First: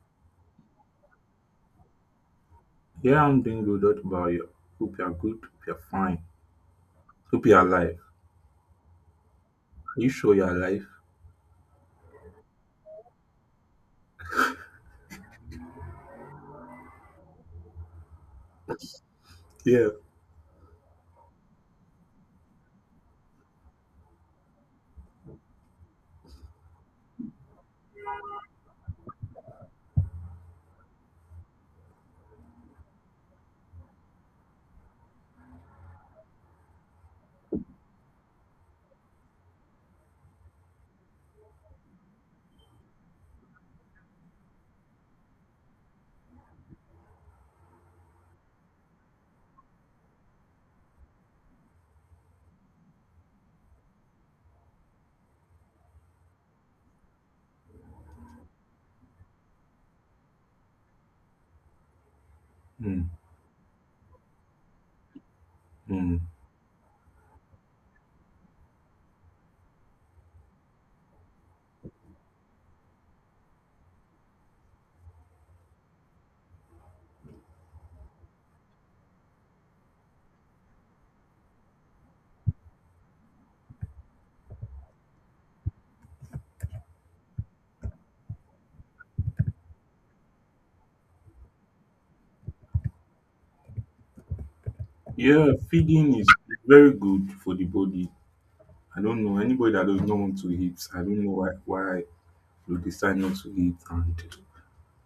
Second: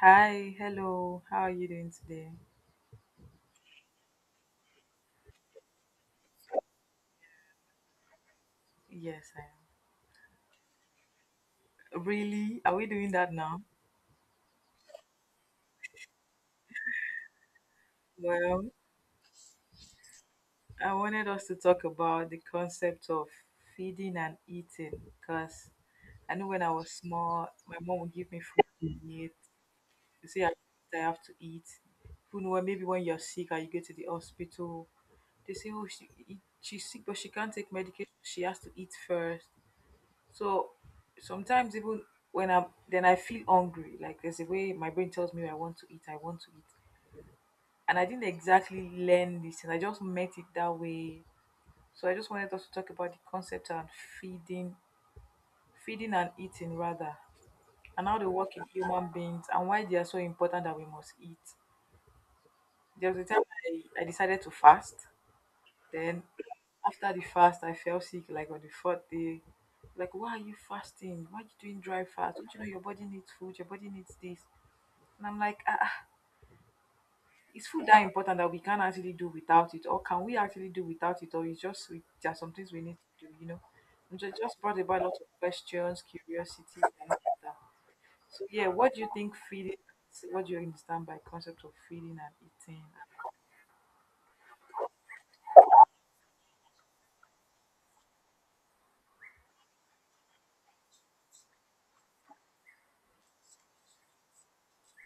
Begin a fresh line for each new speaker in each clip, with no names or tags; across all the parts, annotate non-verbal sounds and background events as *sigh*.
Hi, hello. How are you doing today?
Yeah, I'm doing good. What about you? Hope you're good. Hope you're fine. Hope you're alive.
Yes, I
Are you sure you're alive?
am. Really? Are we doing that now? Well,
Yeah.
I wanted us to talk about the concept of feeding and eating because I know when I was small, my mom would give me food to eat. You see, I have to eat. Who know, maybe when you're sick or you go to the hospital, they say, oh, she's sick, but she can't take medication. She has to eat first. So sometimes even when I'm then I feel hungry. Like there's a way my brain tells me I want to eat, I want to eat. And I didn't exactly learn this and I just met it that way. So I just wanted us to talk about the concept and feeding feeding and eating rather. And how they work in human beings and why they are so important that we must eat.
Mm.
There was a time I decided to fast.
Mm.
Then after the fast, I fell sick like on the fourth day. Like, why are you fasting? Why are you doing dry fast? Don't you know your body needs food? Your body needs this. And I'm like, is food that important that we can't actually do without it? Or can we actually do without it? Or it's just, there are some things we need to do, you know? And it just brought about a lot of questions, curiosity, and all that. So, yeah, what do you understand by concept of feeding and eating?
Yeah, feeding is very good for the body. I don't know anybody that does not want to eat. I don't know why you decide not to eat, and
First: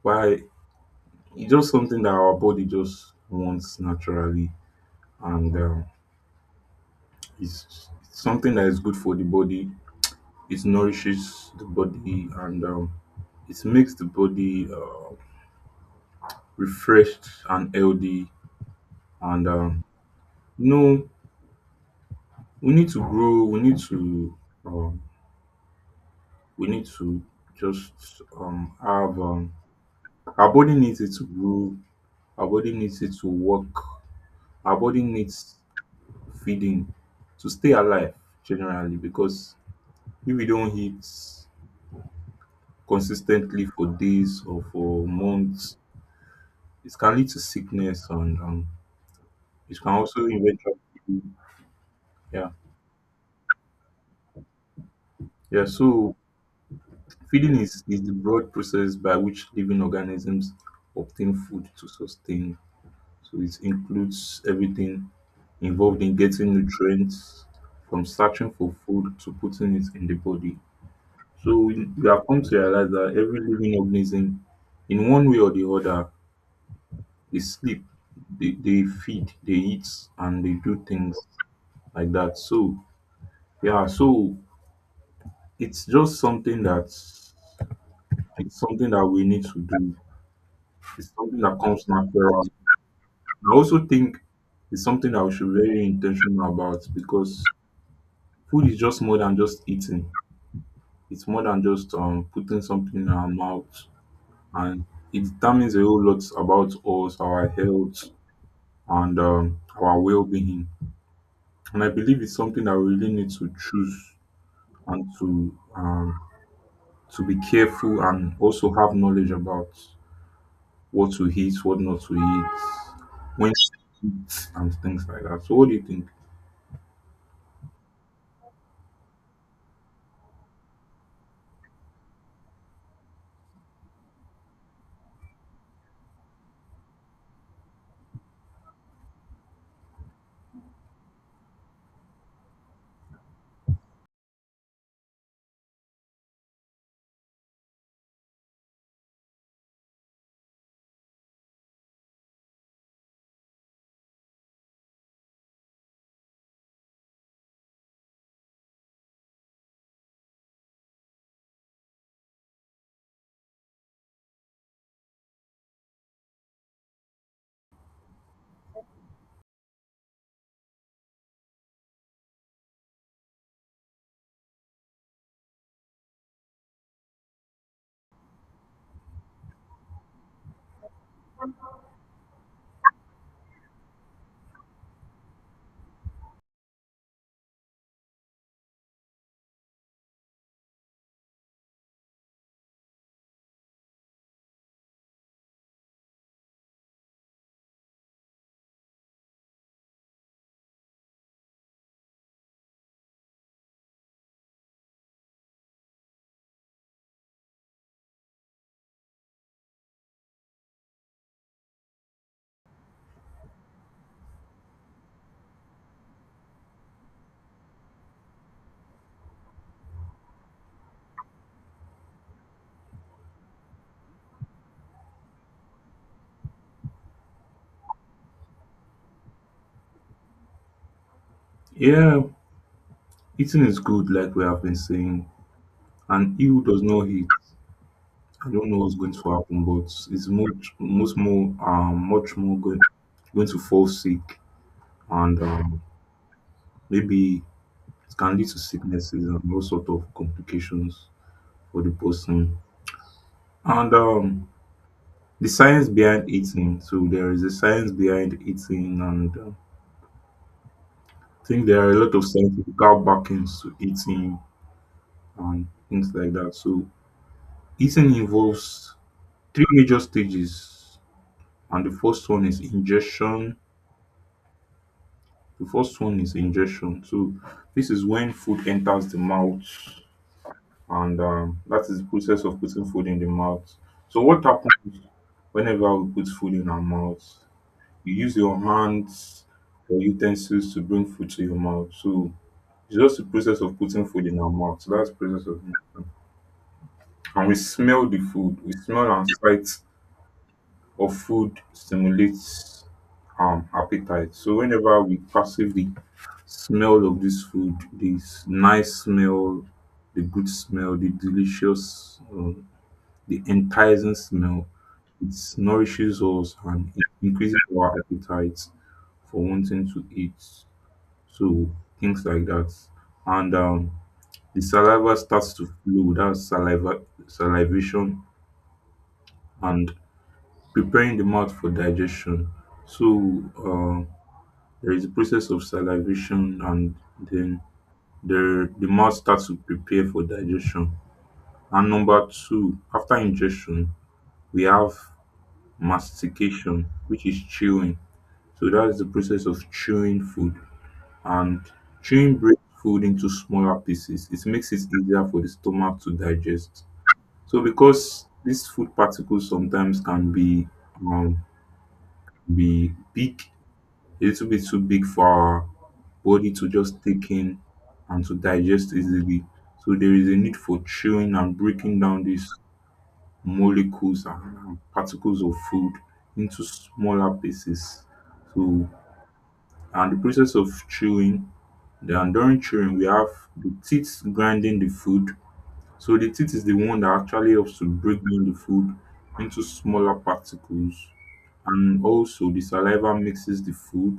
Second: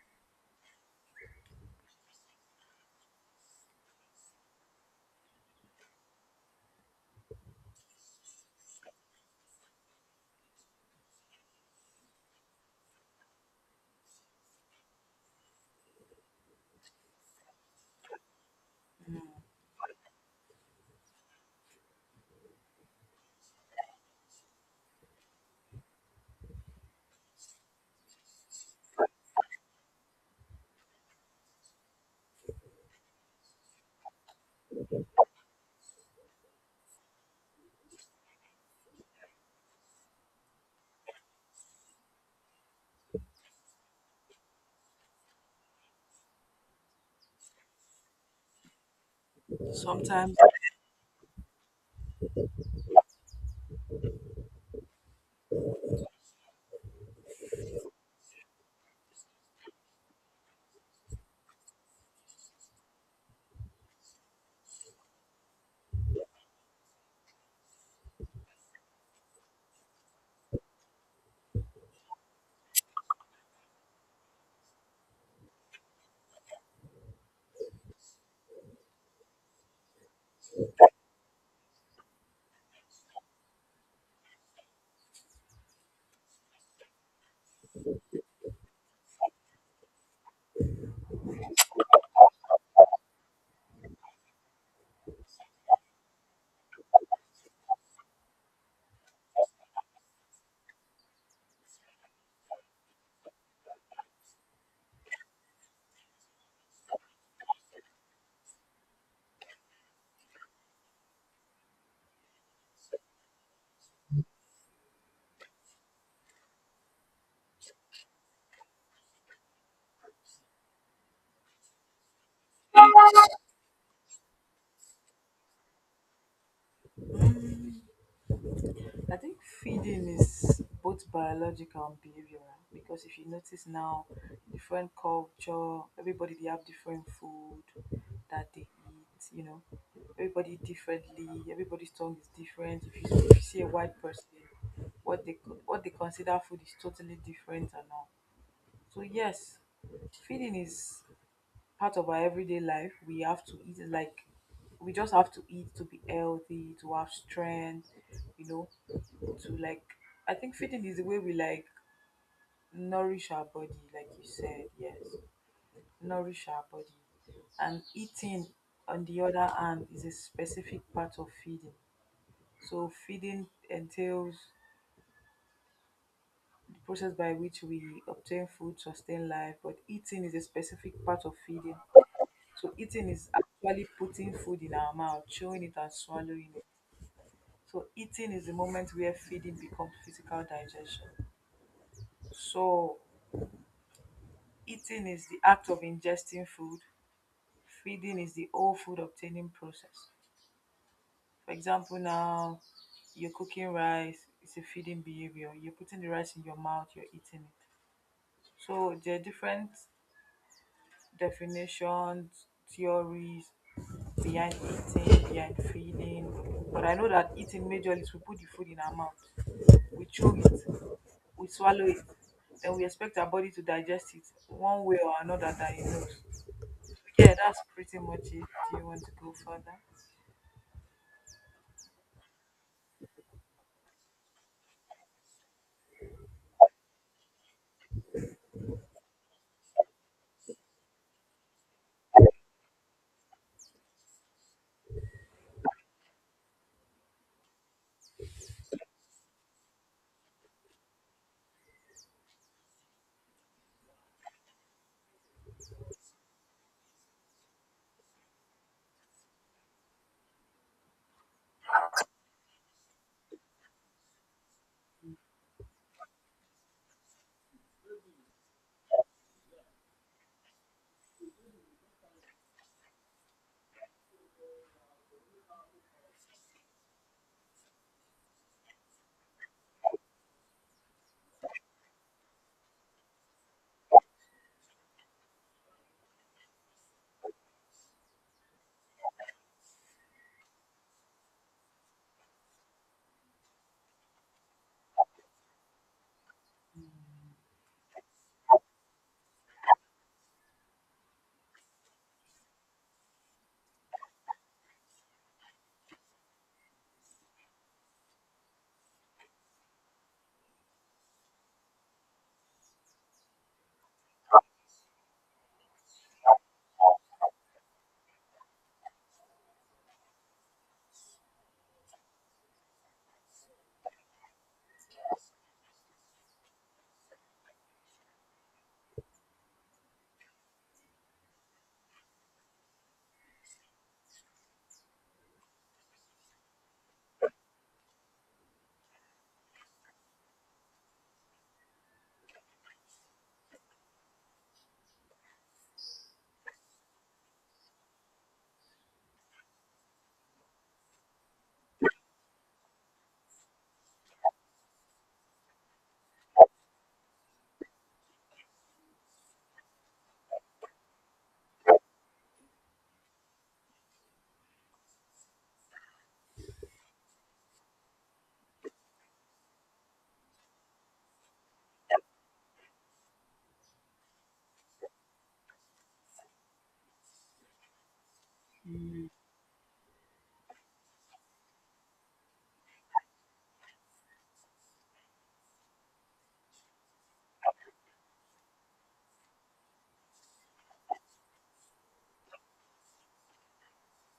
why it's just something that our body just wants naturally, and it's something that is good for the body. It nourishes the body, and it makes the body refreshed and healthy, and you know we need to grow, we need to, um we need to just have, our body needs it to grow, our body needs it to work, our body needs feeding to stay alive, generally, because if we don't eat consistently for days or for months, it can lead to sickness, and it can also
Sometimes
eventually... Yeah, yeah, so feeding is the broad process by which living organisms obtain food to sustain. So it includes everything involved in getting nutrients, from searching for food to putting it in the body. So we have come to realize that every living organism, in one way or the other, they sleep, they feed, they eat, and they do things like that. So yeah, so it's just something that, it's something that we need to do. It's something that comes natural. I also think it's something that we should be very intentional about, because food is just more than just eating. It's more than just putting something in our mouth, and it determines a whole lot about us, our health, and our well-being. And I believe it's something that we really need to choose, and to be careful and also have knowledge about what to eat, what not to eat, when to eat, and things like that. So, what do you think?
I think feeding is both biological and behavioral because if you notice now, different culture, everybody they have different food that they eat, you know, everybody differently, everybody's tongue is different. If you see a white person, what they consider food is totally different and all. So yes, feeding is part of our everyday life. We have to eat like we just have to eat to be healthy, to have strength, you know, to like, I think feeding is the way we like nourish our body, like you said, yes. Nourish our body. And eating on the other hand is a specific part of feeding. So feeding entails the process by which we obtain food, sustain life, but eating is a specific part of feeding. So eating is actually putting food in our mouth, chewing it and swallowing it. So eating is the moment where feeding becomes physical digestion. So eating is the act of ingesting food. Feeding is the whole food obtaining process. For example, now you're cooking rice, it's a feeding behavior. You're putting the rice in your mouth, you're eating it. So there are different definitions, theories behind eating, behind feeding. But I know that eating majorly is we put the food in our mouth, we chew it, we swallow it, then we expect our body to digest it one way or another that it knows. Yeah, that's pretty much it. Do you want to go further?
Yeah, eating is good, like we have been saying, and ill does not hit. I don't know what's going to happen, but it's much, much more, much more going to fall sick, and maybe it can lead to sicknesses and all sort of complications for the person. And the science behind eating, so there is a science behind eating, and I think there are a lot of scientific backings to eating and things like that. So eating involves three major stages, and the first one is ingestion. The first one is ingestion. So this is when food enters the mouth, and that is the process of putting food in the mouth. So what happens whenever we put food in our mouth? You use your hands or utensils to bring food to your mouth. So it's just the process of putting food in our mouth. So that's the process of ingestion. And we smell the food. We smell, and sight of food stimulates appetite. So whenever we passively smell of this food, this nice smell, the good smell, the delicious, the enticing smell, it nourishes us and it increases our appetite for wanting to eat. So things like that, and the saliva starts to flow. That's saliva, salivation, and preparing the mouth for digestion. So. Um, There is a process of salivation, and then the mouth starts to prepare for digestion. And number two, after ingestion, we have mastication, which is chewing. So that is the process of chewing food. And chewing breaks food into smaller pieces. It makes it easier for the stomach to digest. So because these food particles sometimes can be, um, be big, a little bit too big for our body to just take in and to digest easily. So there is a need for chewing and breaking down these molecules, and particles of food into smaller pieces. So, and the process of chewing, then during chewing we have the teeth grinding the food. So the teeth is the one that actually helps to break down the food into smaller particles. And also the saliva mixes the food,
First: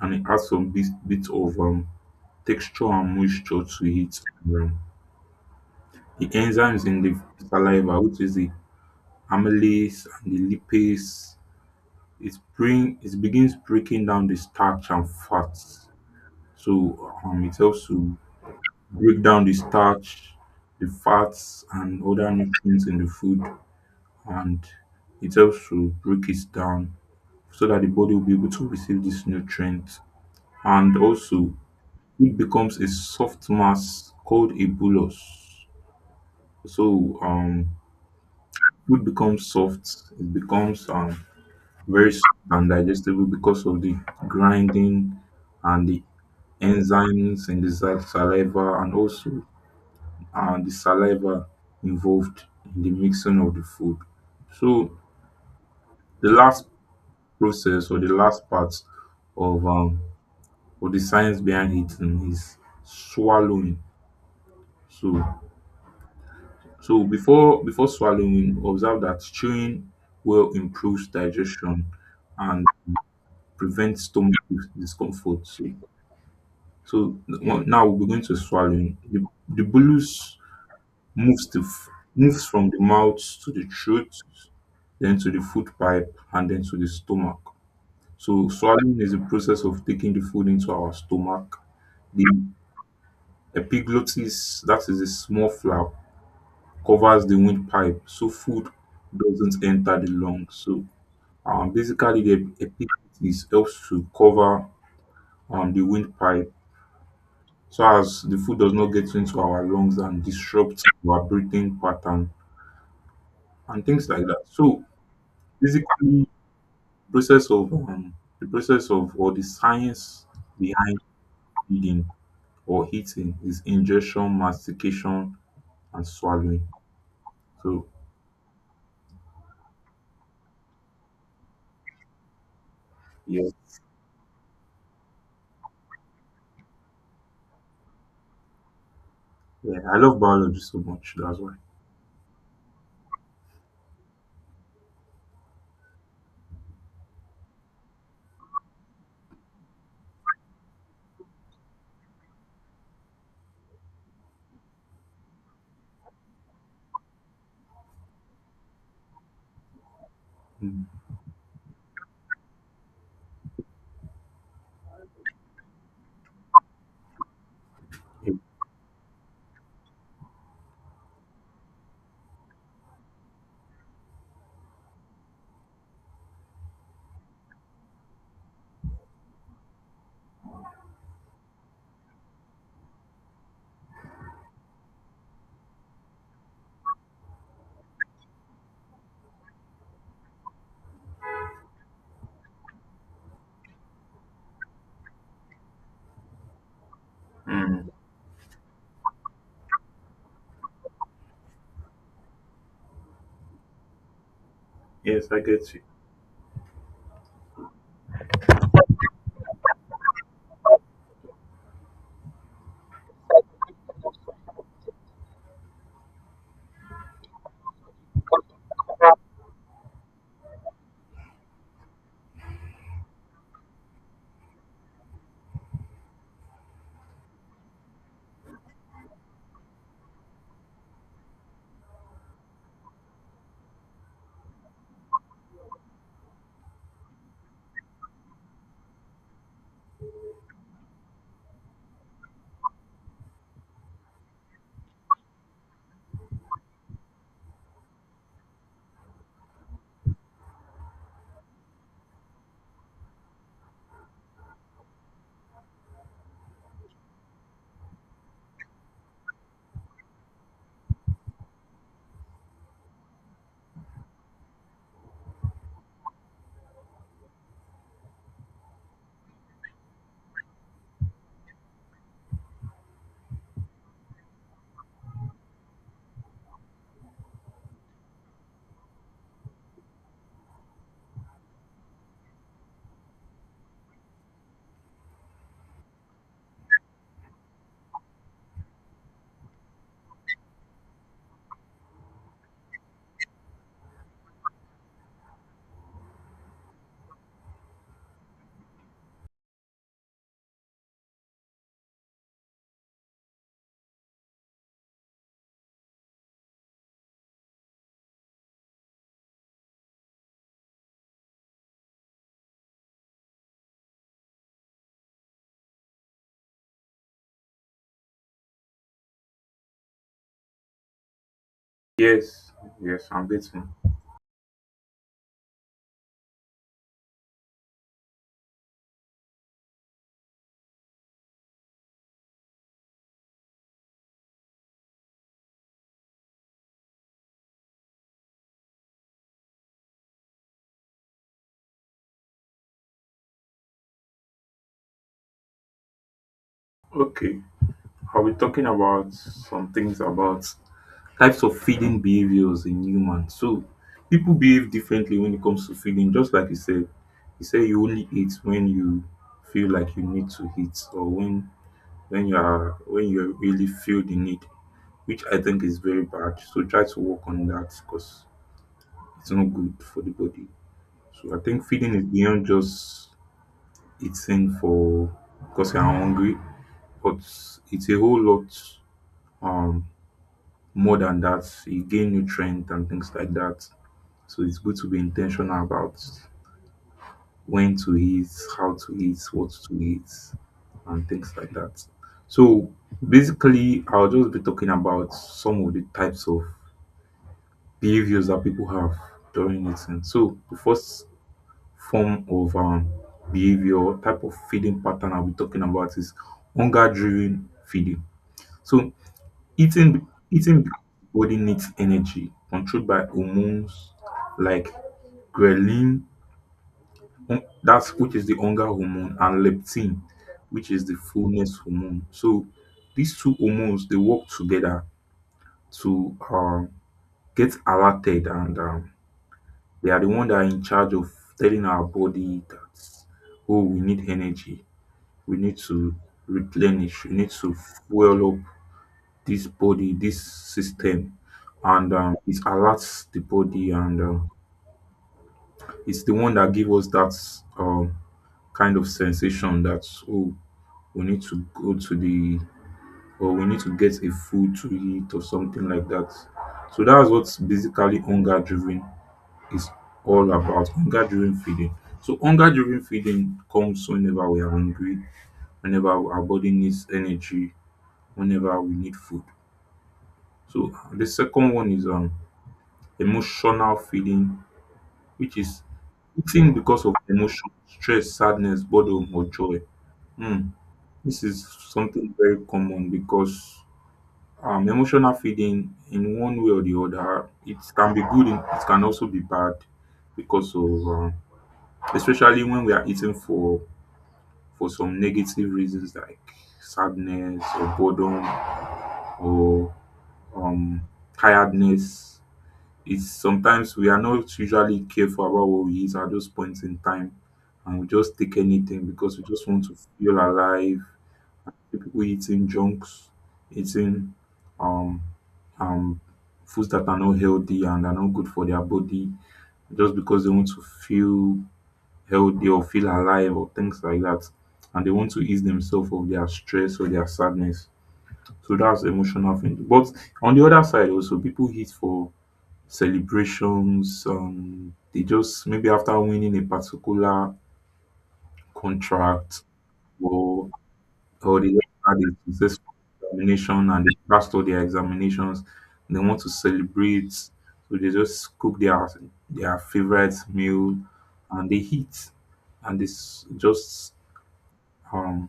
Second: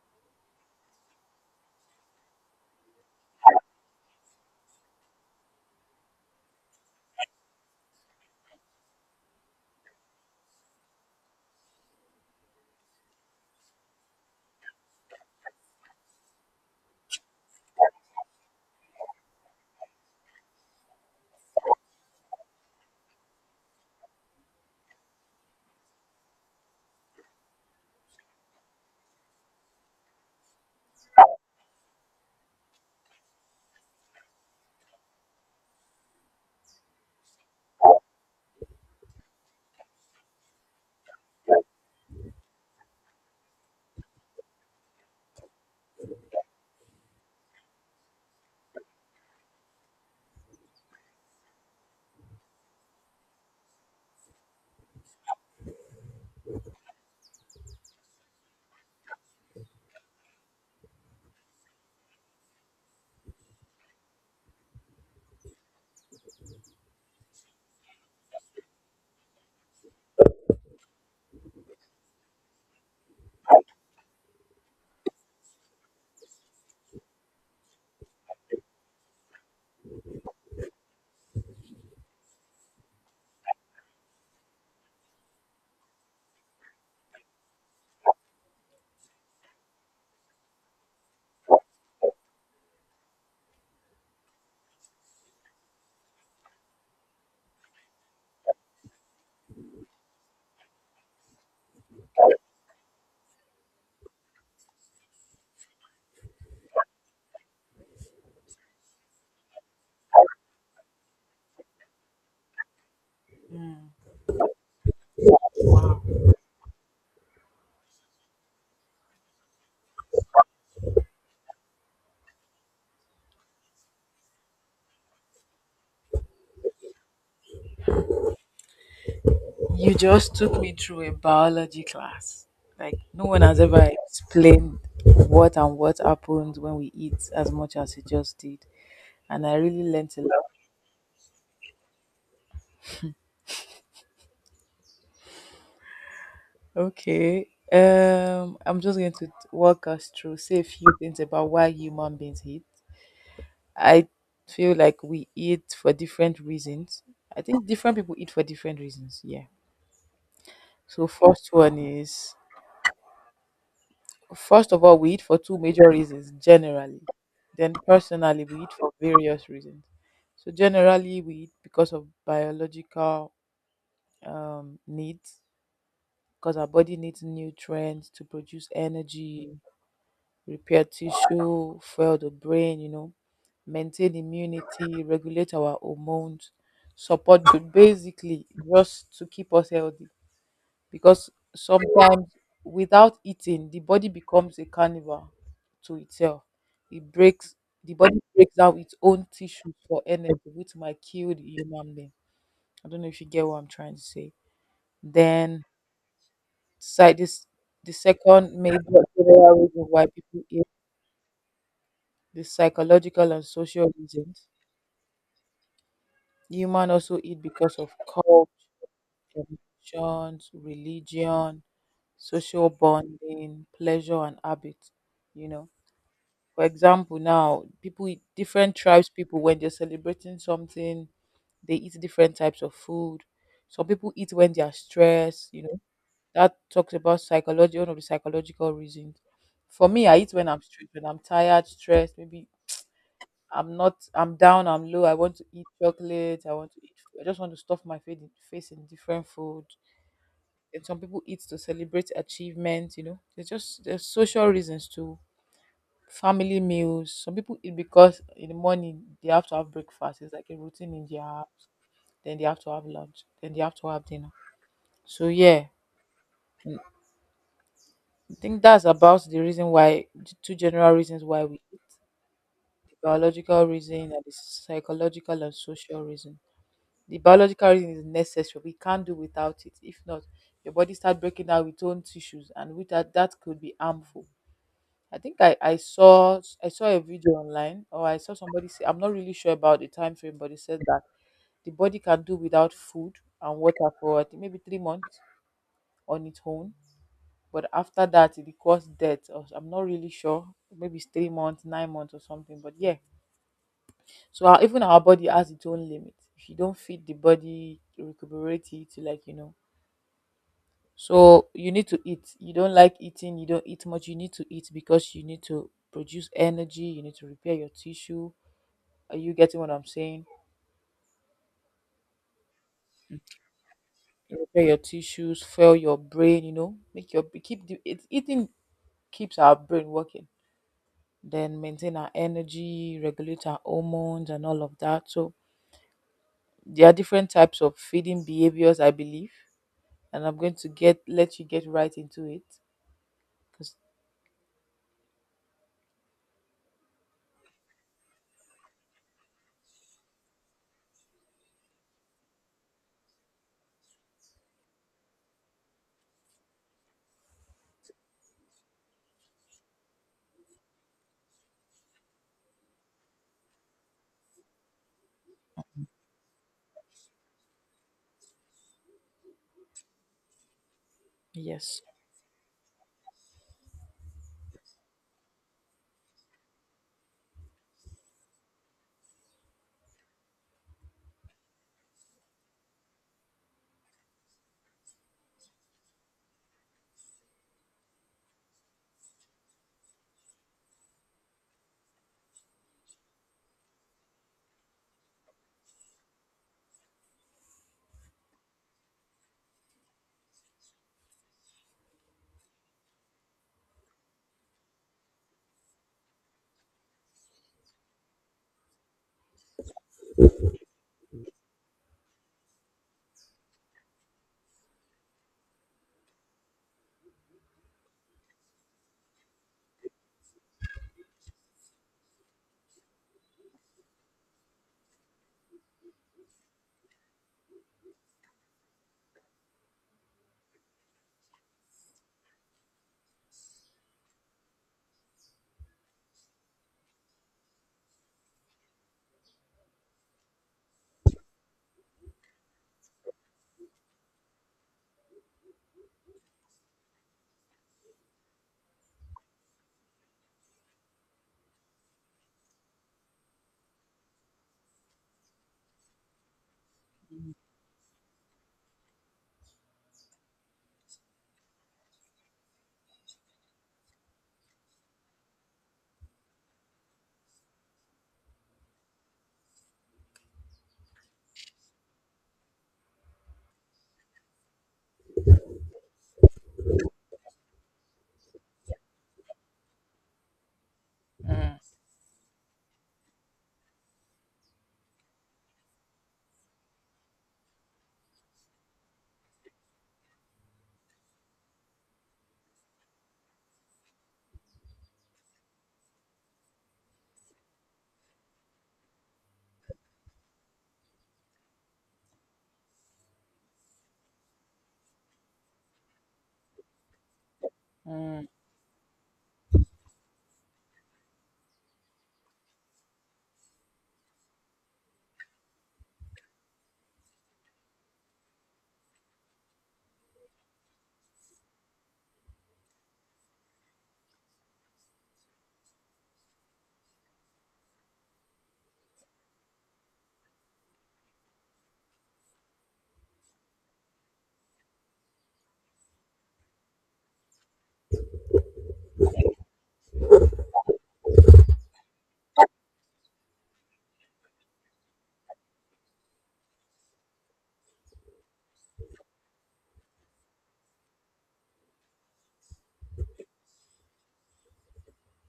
and it adds some bit of texture and moisture to it. Um, the enzymes in the saliva, which is the amylase and the lipase, it begins breaking down the starch and fats. So it helps to break down the starch, the fats, and other nutrients in the food, and it helps to break it down so that the body will be able to receive these nutrients. And also, food becomes a soft mass called a bolus. So food becomes soft. It becomes very soft and digestible because of the grinding and the enzymes in the saliva, and also the saliva involved in the mixing of the food. So the last process, or the last part of um, of the science behind eating, is swallowing. So, so before swallowing, observe that chewing well improves digestion and prevents stomach discomfort. So now we're going to swallowing. The bolus moves the f- moves from the mouth to the throat, then to the food pipe, and then to the stomach. So swallowing is the process of taking the food into our stomach. The epiglottis, that is a small flap, covers the windpipe so food doesn't enter the lungs. So basically, the epiglottis helps to cover the windpipe, so as the food does not get into our lungs and disrupt our breathing pattern and
Mm.
things like that. So basically, process of the process of, or the science behind feeding or eating, is ingestion, mastication, and swallowing. So
You just took me through a biology class. Like, no one
yeah,
has ever explained what and what happens when we eat as much as you just did. And I
yeah,
really
I
learned
love
a lot.
biology so much. That's why.
Okay. I'm just going to walk us through, say a few things about why human beings eat. I feel like we eat for different reasons. I think different people eat for different reasons. Yeah.
Mm.
So first one is First of all, we eat for two major reasons generally. Then, personally, we eat for various reasons. So, generally, we eat because of biological needs, because our body needs nutrients to produce energy, repair tissue, fuel the brain, you know, maintain immunity, regulate our hormones, support good, basically, just to keep us healthy, because sometimes without eating the body becomes a carnival to itself. It breaks The body breaks down its own tissues for energy, which might kill the human being. I don't know if you get what I'm trying to say.
Yes, I
Then,
get you.
side this, the second major general reason why people eat, the psychological and social reasons. Human also eat because of culture, emotions, religion, social bonding, pleasure, and habit. You know, for example, now people, different tribes people, when they're celebrating something, they eat different types of food. Some people eat when they are stressed, you know. That talks about psychology, one of the psychological reasons. For me, I eat when I'm stressed, when I'm tired, stressed, maybe, I'm not I'm down, I'm low, I want to eat chocolate, I just want to stuff my face in, different food. And some people eat to celebrate achievements, you know. There's social reasons too. Family meals. Some people eat because in the morning they have to have breakfast. It's like a routine in their house. Then they have to have lunch. Then they have to have dinner. So yeah, I think that's about the reason why, the two general reasons why we eat. The biological reason and the psychological and social reason. The biological reason is necessary. We can't do without it. If not, your body start breaking down with own tissues, and with that, that could be harmful. I saw, a video online, or I saw somebody say, I'm not really sure about the time frame, but it said that the body can do without food and water for, I think, maybe 3 months on its own. But after that it cause death, or I'm not really sure. Maybe it's 3 months, 9 months or something. But yeah. Even our body has its own limit. If you don't feed the body, to recuperate it to, like, you know. So you need to eat. You don't like eating, you don't eat much, you need to eat because you need to produce energy, you need to repair your tissue. Are you getting what I'm saying?
Yes, yes, I'm getting.
Repair your tissues, fuel your brain, you know, make your keep the it, eating keeps our brain working. Then maintain our energy, regulate our hormones and all of that. So there are different types of feeding behaviors, I believe, and I'm going to get let you get right into it. Cause.
Okay, I'll be talking about some things about types of feeding behaviors in humans. So people behave differently when it comes to feeding, just like you said. You say you only eat when you feel like you need to eat, or when you are, when you really feel the need, which I think is very bad. So try to work on that, because it's not good for the body. So I think
Yes,
feeding is beyond just eating for because you are hungry, but it's a whole lot um, more than that. You gain nutrient and things like that. So it's good to be intentional about when to eat, how to eat, what to eat, and things like that. So basically, I'll just be talking about some of the types of behaviors that people have during eating. So the first form of behavior, type of feeding pattern I'll be talking about, is hunger driven feeding. So eating body needs energy, controlled by hormones like ghrelin, hum- that's which is the hunger hormone, and leptin, which is the fullness hormone. So these two hormones, they work together to get alerted, and they are the one that are in charge of telling our body that, oh, we need energy, we need to replenish, we need to fuel up this body, this system, and it alerts the body, and it's the one that gives us that kind of sensation that, oh, we need to go to the, or we need to get a food to eat or something like that. So that's what's basically hunger driven is all about, hunger driven feeding. So hunger driven feeding comes whenever we are hungry, whenever our body needs energy, whenever we need food. So the second one is emotional feeling, which is eating because of emotion, stress, sadness, boredom, or joy. Hmm. This is
mm,
something very common because emotional feeling, in one way or the other, it can be good, it can also be bad because of, especially when we are eating for some negative reasons like sadness or boredom or um, tiredness. It's sometimes we are not usually careful about what we eat at those points in time, and we just
mm,
take anything because we just want to feel alive. People eating junks, eating um um foods that are not healthy and are not good for their body, just because they want to feel healthy or feel alive or things like that. And they want to ease themselves of their stress or their sadness. So that's emotional thing. But on the other side also, people eat for celebrations. They just, maybe after winning a particular contract, or or they just had a successful examination and they passed all their examinations. They want to celebrate, so they just cook their favorite meal and they eat, and this just um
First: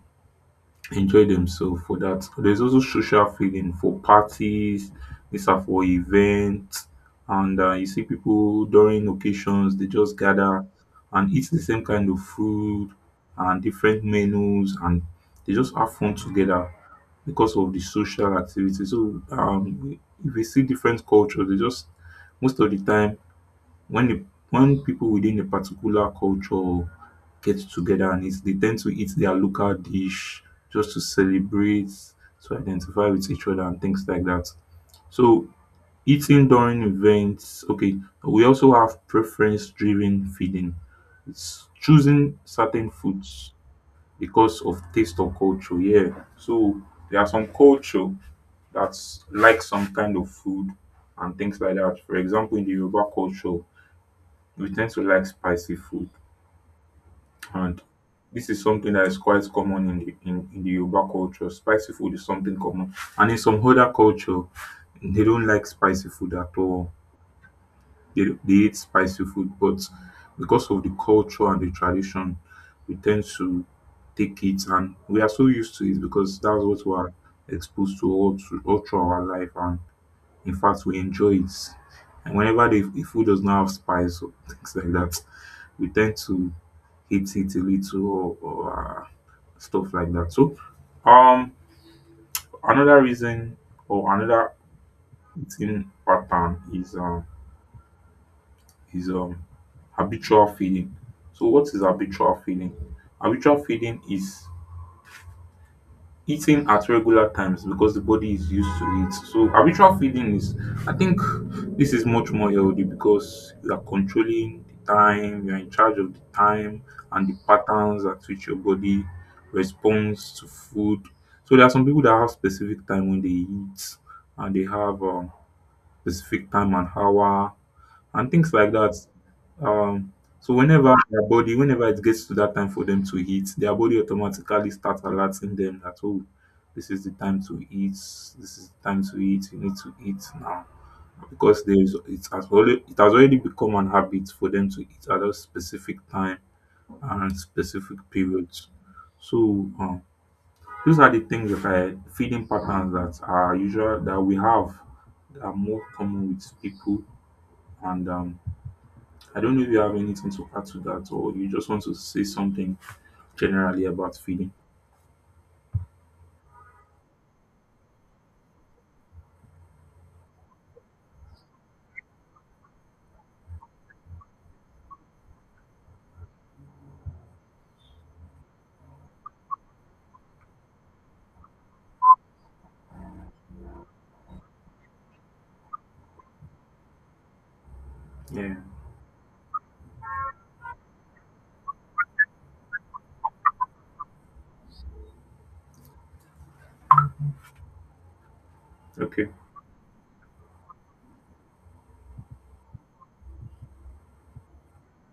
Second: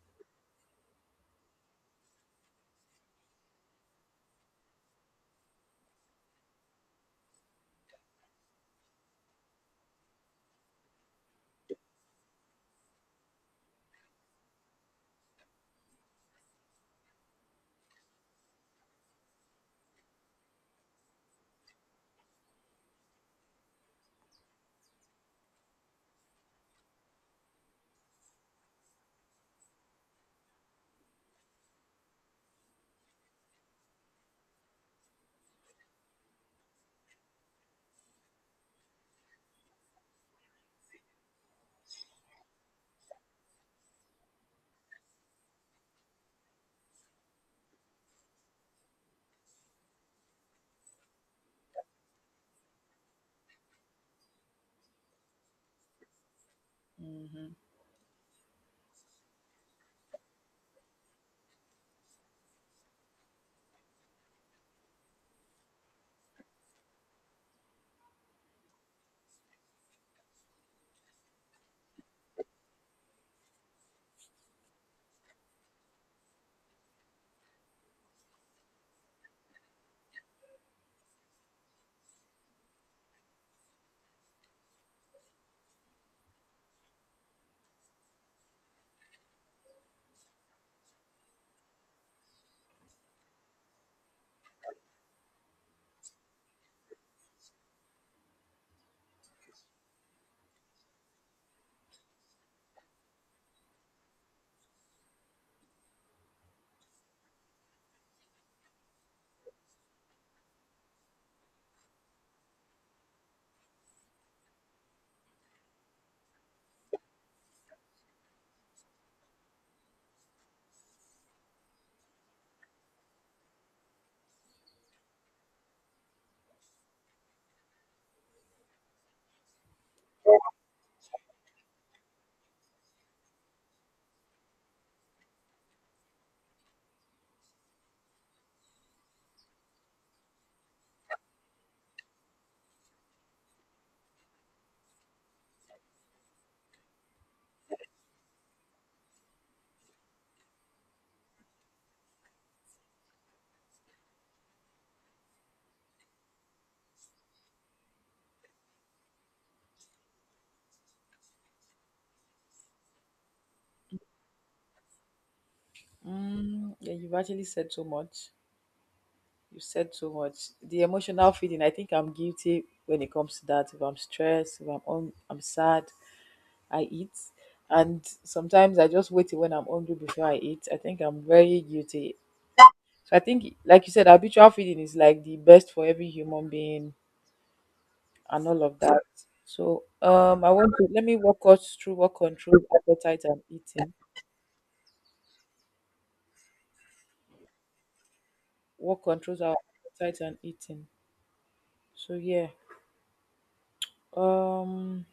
enjoy themselves for that. There's also social feeling for parties, these are for events, and you see people during occasions they just gather and eat the same kind of food and different menus, and they just have fun together because of the social activity. If you see different cultures, they just most of the time when the when people within a particular culture get together and eat, they tend to eat their local dish just to celebrate, to identify with each other and things like that. So eating during events, okay, we also have preference driven feeding. It's choosing certain foods because of taste or culture. Yeah. So there are some culture that's like some kind of food and things like that. For example, in the Yoruba culture, we tend to like spicy food,
hmm,
and this is something that is quite common in the Yoruba culture. Spicy food is something common. And in some other culture, they don't like spicy food at all. They eat spicy food, but because of the culture and the tradition, we tend to take it and we are so used to it because that's what we are exposed to all through our life. And in fact, we enjoy it. And whenever the food does not have spice or *laughs* things like that, we tend to hate it a little, or stuff like that. Um, another reason or another eating pattern is is um habitual feeding. So, what is habitual feeding? Habitual feeding is eating at regular times because the body is used to it. So habitual feeding is, I think, this is much more healthy because you are controlling the time, you are in charge of the time and the patterns at which your body responds to food. So there are some people that have specific time when they eat and they have specific time and hour and things like that. Um, so whenever their body, whenever it gets to that time for them to eat, their body automatically starts alerting them that oh, this is the time to eat. This is the time to eat. You need to eat now because there is it has already become an habit for them to eat at a specific time and specific periods. So um, these are the things that I feeding patterns that are usual that we have that are more common with people and I don't know if you have anything to add to that or you just want to say something generally about feeding.
mm, yeah, you've actually said so much. You said so much. The emotional feeding. I think I'm guilty when it comes to that. If I'm stressed, if I'm un- I'm sad, I eat. And sometimes I just wait till when I'm hungry before I eat. I think I'm very guilty. So I think, like you said, habitual feeding is like the best for every human being and
Yeah.
all of that. So I want to let me walk us through what controls appetite and eating. What
Okay.
controls our appetite and eating. So yeah. Um.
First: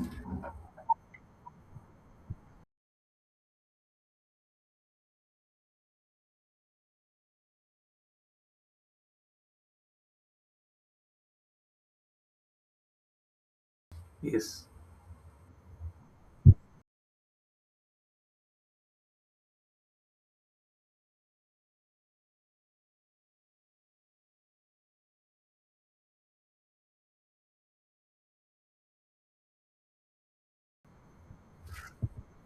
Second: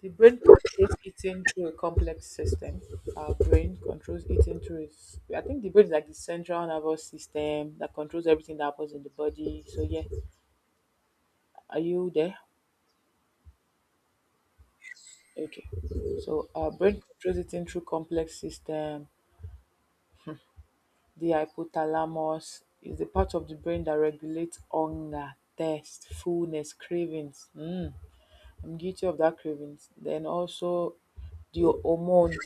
The brain processes eating through a complex system. Our brain controls eating through its. I think the brain is like the central nervous system that controls everything that happens in the body. So yeah, are you there?
Yes.
Okay. So our brain controls eating through complex system. The hypothalamus is the part of the brain that regulates hunger, thirst, fullness, cravings. Mm, I'm guilty of that cravings. Then also the hormones.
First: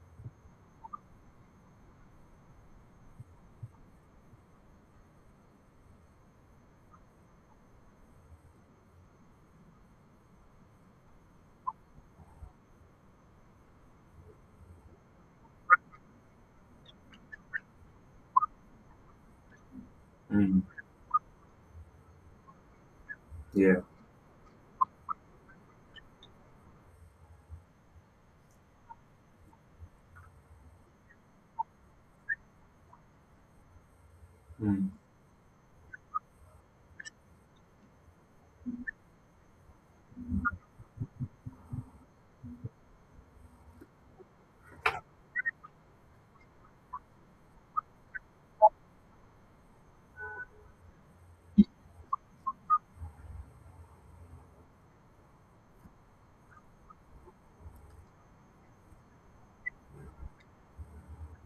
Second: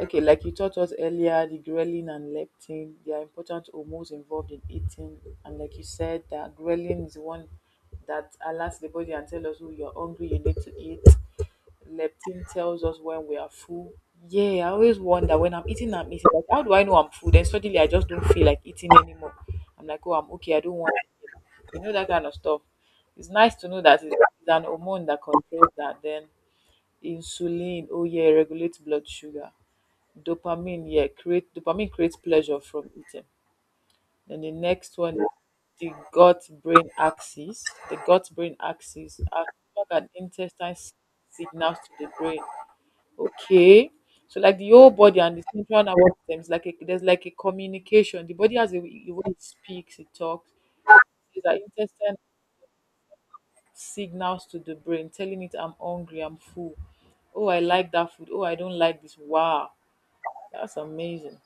Okay, like you taught us earlier, the ghrelin and leptin, they are important hormones involved in eating. And like you said, that ghrelin is the one that alerts the body and tells us, oh, you're hungry, you need to eat. Leptin tells us when we are full. Yeah, I always wonder when I'm eating, I'm eating. Like, how do I know I'm full? Then suddenly I just don't feel like eating anymore. I'm like, oh, I'm okay, I
Mm.
don't want to eat. You know, that kind of stuff. It's nice to
Yeah.
know that it's an hormone that controls that. Then insulin, oh, yeah, regulates blood sugar. Dopamine, yeah, create dopamine creates pleasure from eating. Then the
Mm.
next one is the gut brain axis. Are stomach and intestine, signals to the brain. Okay, so like, the whole body and the central nervous system is like there's like a communication, the body has a way it speaks, it talks. It's the intestine signals to the brain, telling it, I'm hungry, I'm full, oh, I like that food, oh, I don't like this. Wow, that's amazing.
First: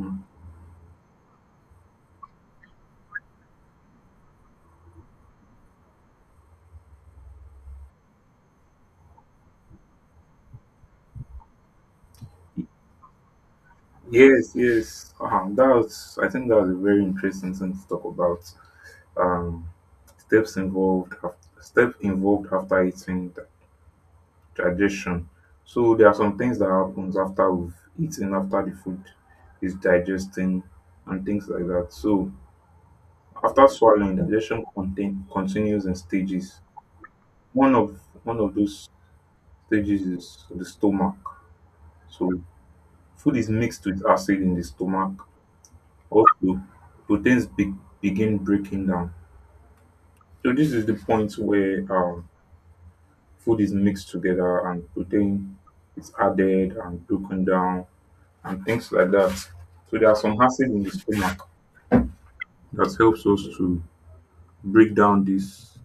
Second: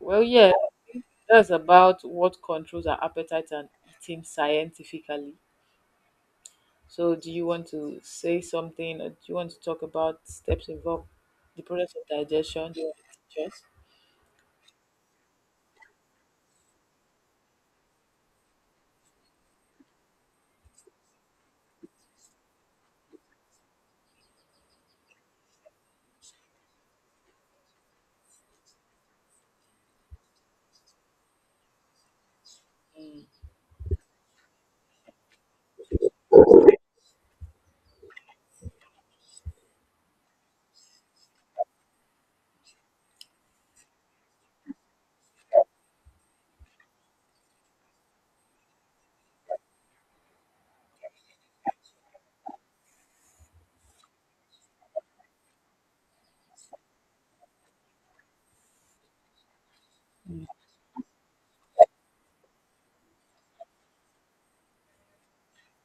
Well, yeah. That's about what controls our appetite and eating scientifically. So, do you want to say something, or do you want to talk about steps involved, the process of digestion? Do you want to teach us
Yes, yes. That was, I think that was a very interesting thing to talk about. Um, steps involved, step involved after eating the digestion. So there are some things that happens after we've eaten, after the food is digesting, and things like that. So after swallowing, continues in stages. One of one of those stages is the stomach. So food is mixed with acid in the stomach. Also, proteins be, begin breaking down. So this is the point where food is mixed together and protein is added and broken down and things like that. So there are some acid in the stomach that helps us to break down this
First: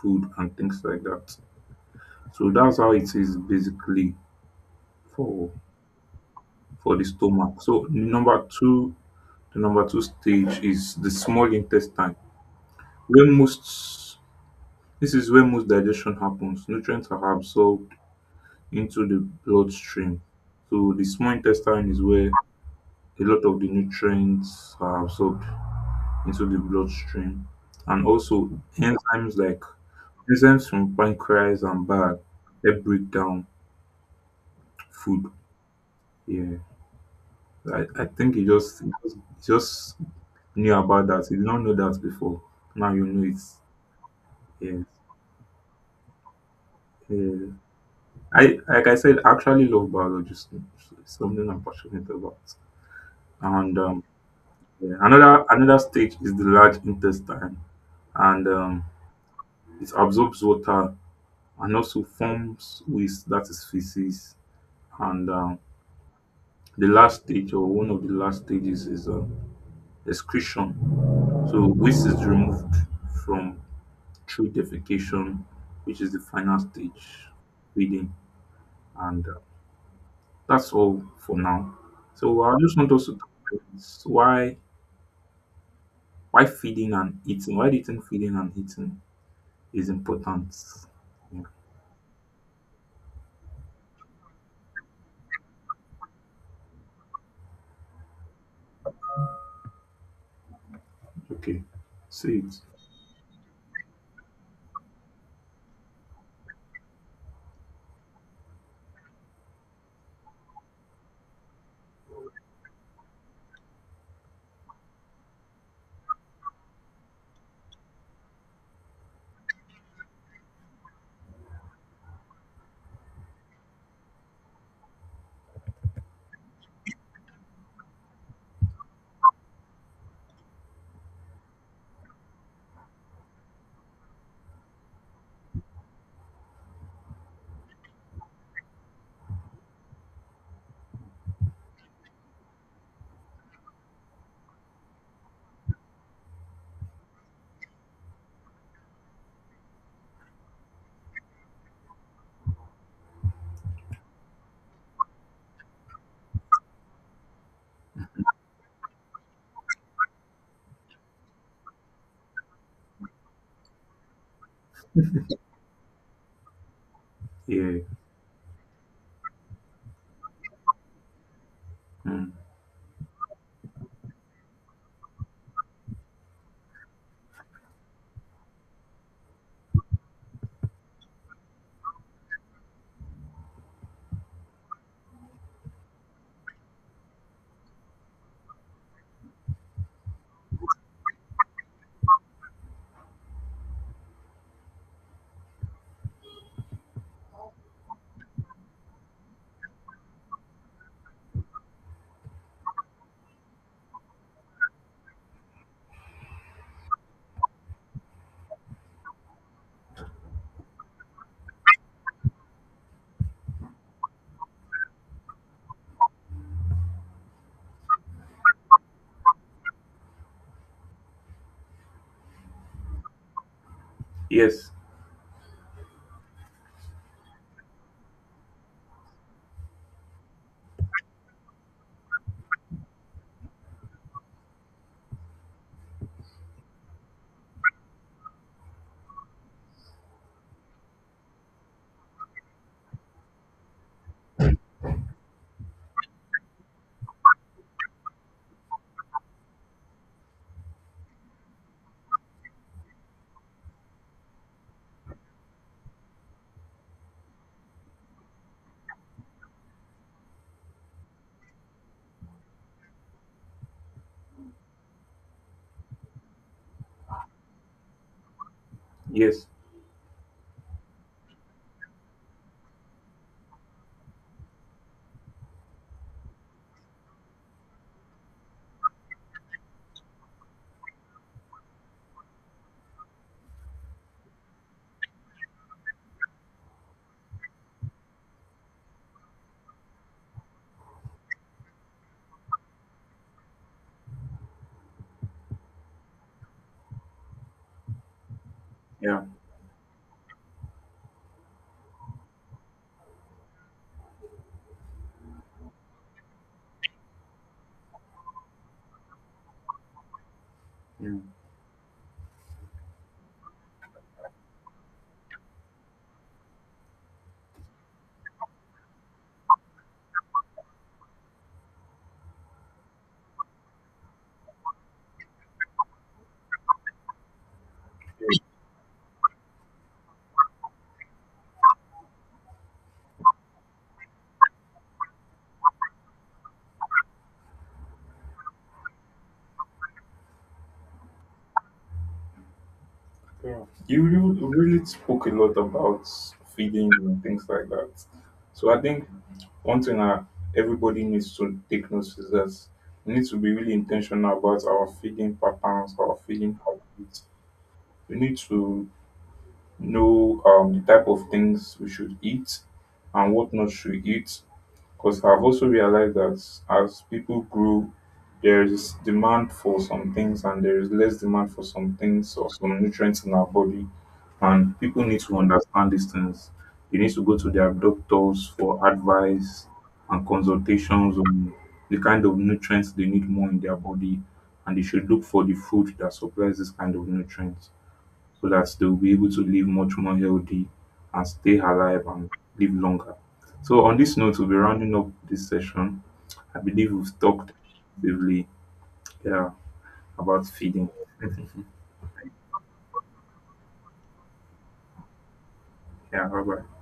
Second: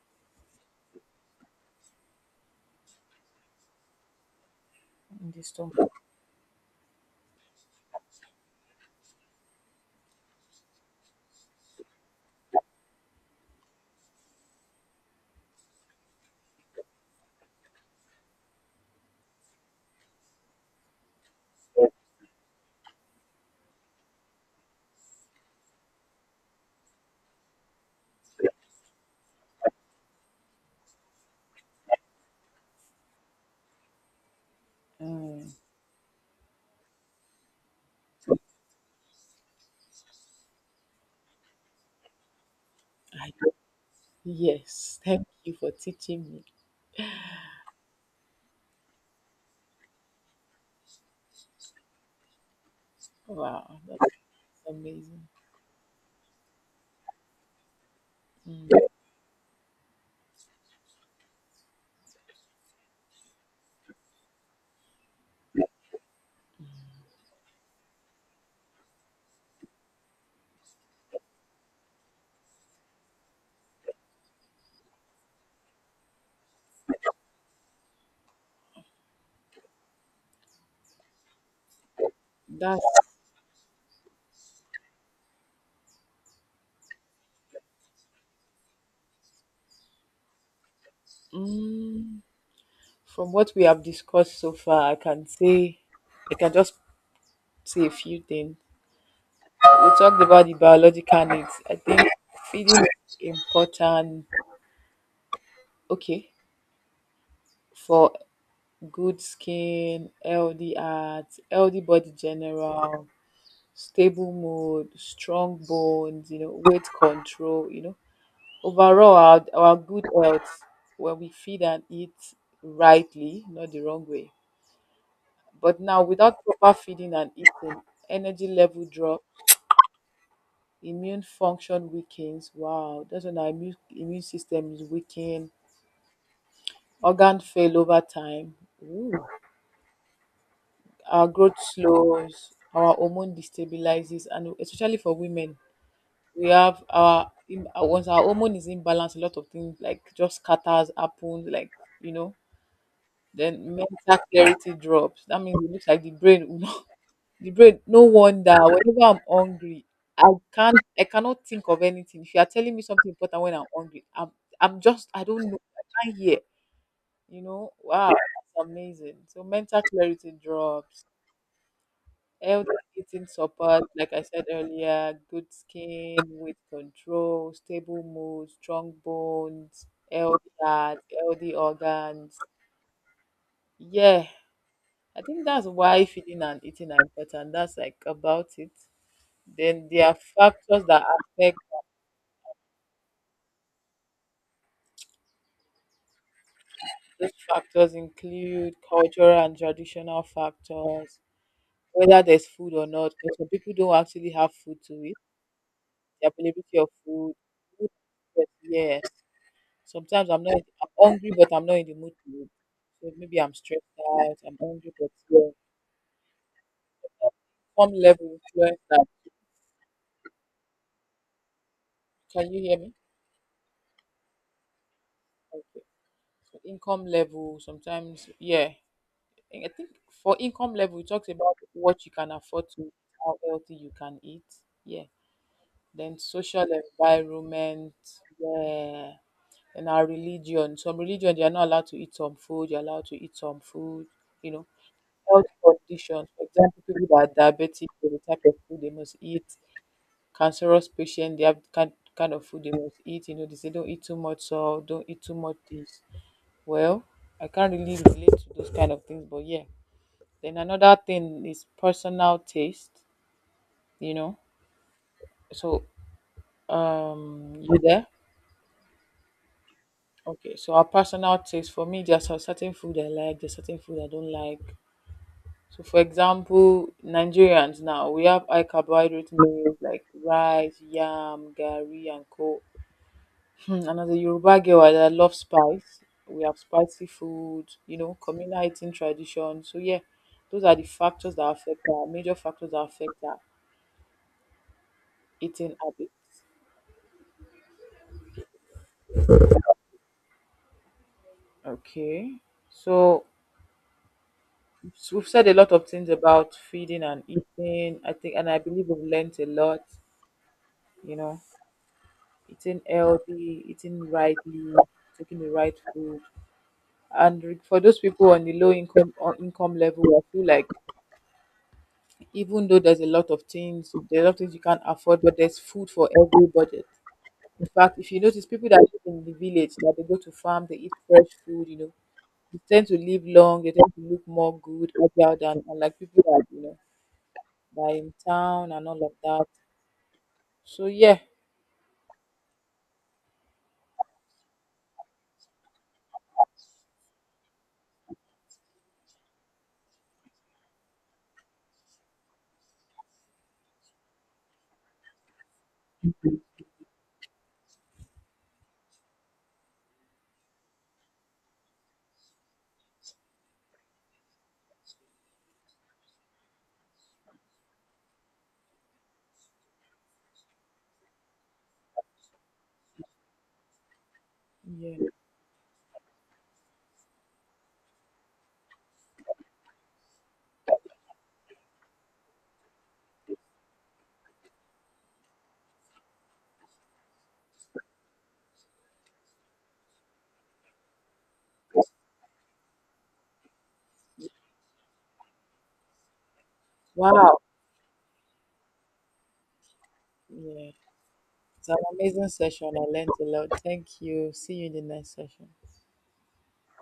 food and things like that. So that's how it is basically
in this
for
topic?
for the stomach. So number two, the number two stage is the small intestine. Where most this is where most digestion happens. Nutrients are absorbed into the bloodstream. So the small intestine is where a lot of the nutrients are absorbed into the bloodstream. And also enzymes like enzymes from pancreas and bile help break down food.
Mm.
Yeah. I think he just knew about that. He did not know that before. Now you know
I,
it. Yes.
yes, thank you for teaching me.
Yeah. I like I said, I actually love biology. It's something I'm passionate about. And
Wow, that's
yeah,
amazing.
another stage is the large intestine, and
Mm.
um, it absorbs water and also forms waste that is feces. And the last stage or one of the last stages is excretion. So waste is removed from through defecation, which is the final stage feeding. And that's all for now. So I just want us
that's
to talk about why why feeding and eating, feeding and eating is important? Yeah.
mm, from what we have discussed so far, I can say, I can just say a few things. We talked about the biological needs.
Okay.
I think
Sweet.
feeding is important, okay, for good skin, healthy heart, healthy body general, stable mood, strong bones, you know, weight control, you know. Overall, our good health, when we feed and eat rightly, not the wrong way. But now, without proper feeding and eating, energy level drop, immune function weakens. Wow, that's when our immune system is weakened, organ fail over time, our growth slows, our hormone destabilizes, and especially for women, we have our in once our hormone is imbalanced, a lot of things like just scatters happens, like you know. Then mental clarity drops. That means it looks like the brain will not- *laughs* the brain. No wonder whenever I'm hungry, I cannot think of anything. If you are telling me something important when I'm hungry, I'm just, I don't know, I can't hear. You know,
Yeah.
wow, that's amazing. So mental clarity drops.
Mm.
Healthy eating supports, like I said earlier, good skin, weight control, stable mood, strong bones, healthy heart, healthy organs. Yeah, I think that's why feeding and eating are important. That's like about it. Then there are factors that affect, those factors include cultural and traditional factors, whether there's food or not, 'cause some people don't actually have food to eat, the availability of food, food, yes, yeah. Sometimes I'm not, I'm hungry, but I'm not in the mood to eat. So maybe I'm stressed out, I'm hungry, but yeah. Income level influence that. Can you hear me?
Yes.
Okay. So income level, sometimes, yeah. I think for income level, it talks about what you can afford to, how healthy you can eat. Yeah. Then social environment, yeah. And our religion. Some religion, they are not allowed to eat some food, you're allowed to eat some food, you know. Health conditions. For example, people that are diabetic, so the type of food they must eat. Cancerous patient, they have kind of food they must eat. You know, they say don't eat too much salt, don't eat too much this. Well, I can't really relate to those kind of things, but yeah. Then another thing is personal taste. You know, so you there?
Yes.
Okay, so our personal taste, for me, there's a certain food I like, there's certain food I don't like. So, for example, Nigerians, now we have high carbohydrate meals like rice, yam, gari, and co. *clears throat* And as a Yoruba girl, I love spice. We have spicy food, you know, communal eating tradition. So yeah, those are the factors that affect our, major factors that affect our eating habits.
Yeah.
Okay, so we've said a lot of things about feeding and eating. I think, and I believe we've learned a lot. You
You,
know, eating healthy, eating rightly, taking the right food. And for those people on the low income, on income level, I feel like, even though there's a lot of things, there's a lot of things you can't afford, but there's food for every budget. In fact, if you notice, people that live in the village, that they go to farm, they eat fresh food, you know, they tend to live long, they tend to look more good, healthier than, unlike people that, you know, that are in town and all of that. So yeah,
you, you really spoke a lot about feeding and things like that. So I think one thing that everybody needs to take note is that we need to be really intentional about our feeding patterns, our feeding habits. We need to know the type of things we should eat and what not should eat. Because I've also realized that as people grow, there is demand for some things and there is less demand for some things or some nutrients in our body. And people
yeah.
need to understand these things. They need to go to their doctors for advice and consultations on the kind of nutrients they need more in their body. And they should look for the food that supplies this kind of nutrients so that they'll be able to live much more healthy and stay alive and live longer. So on this note, we'll be rounding up this session. I believe we've
Wow.
talked extensively yeah, about
Yeah.
feeding.
It's an amazing session. I learned a lot. Thank you. See you in the next session.
Yeah, bye bye.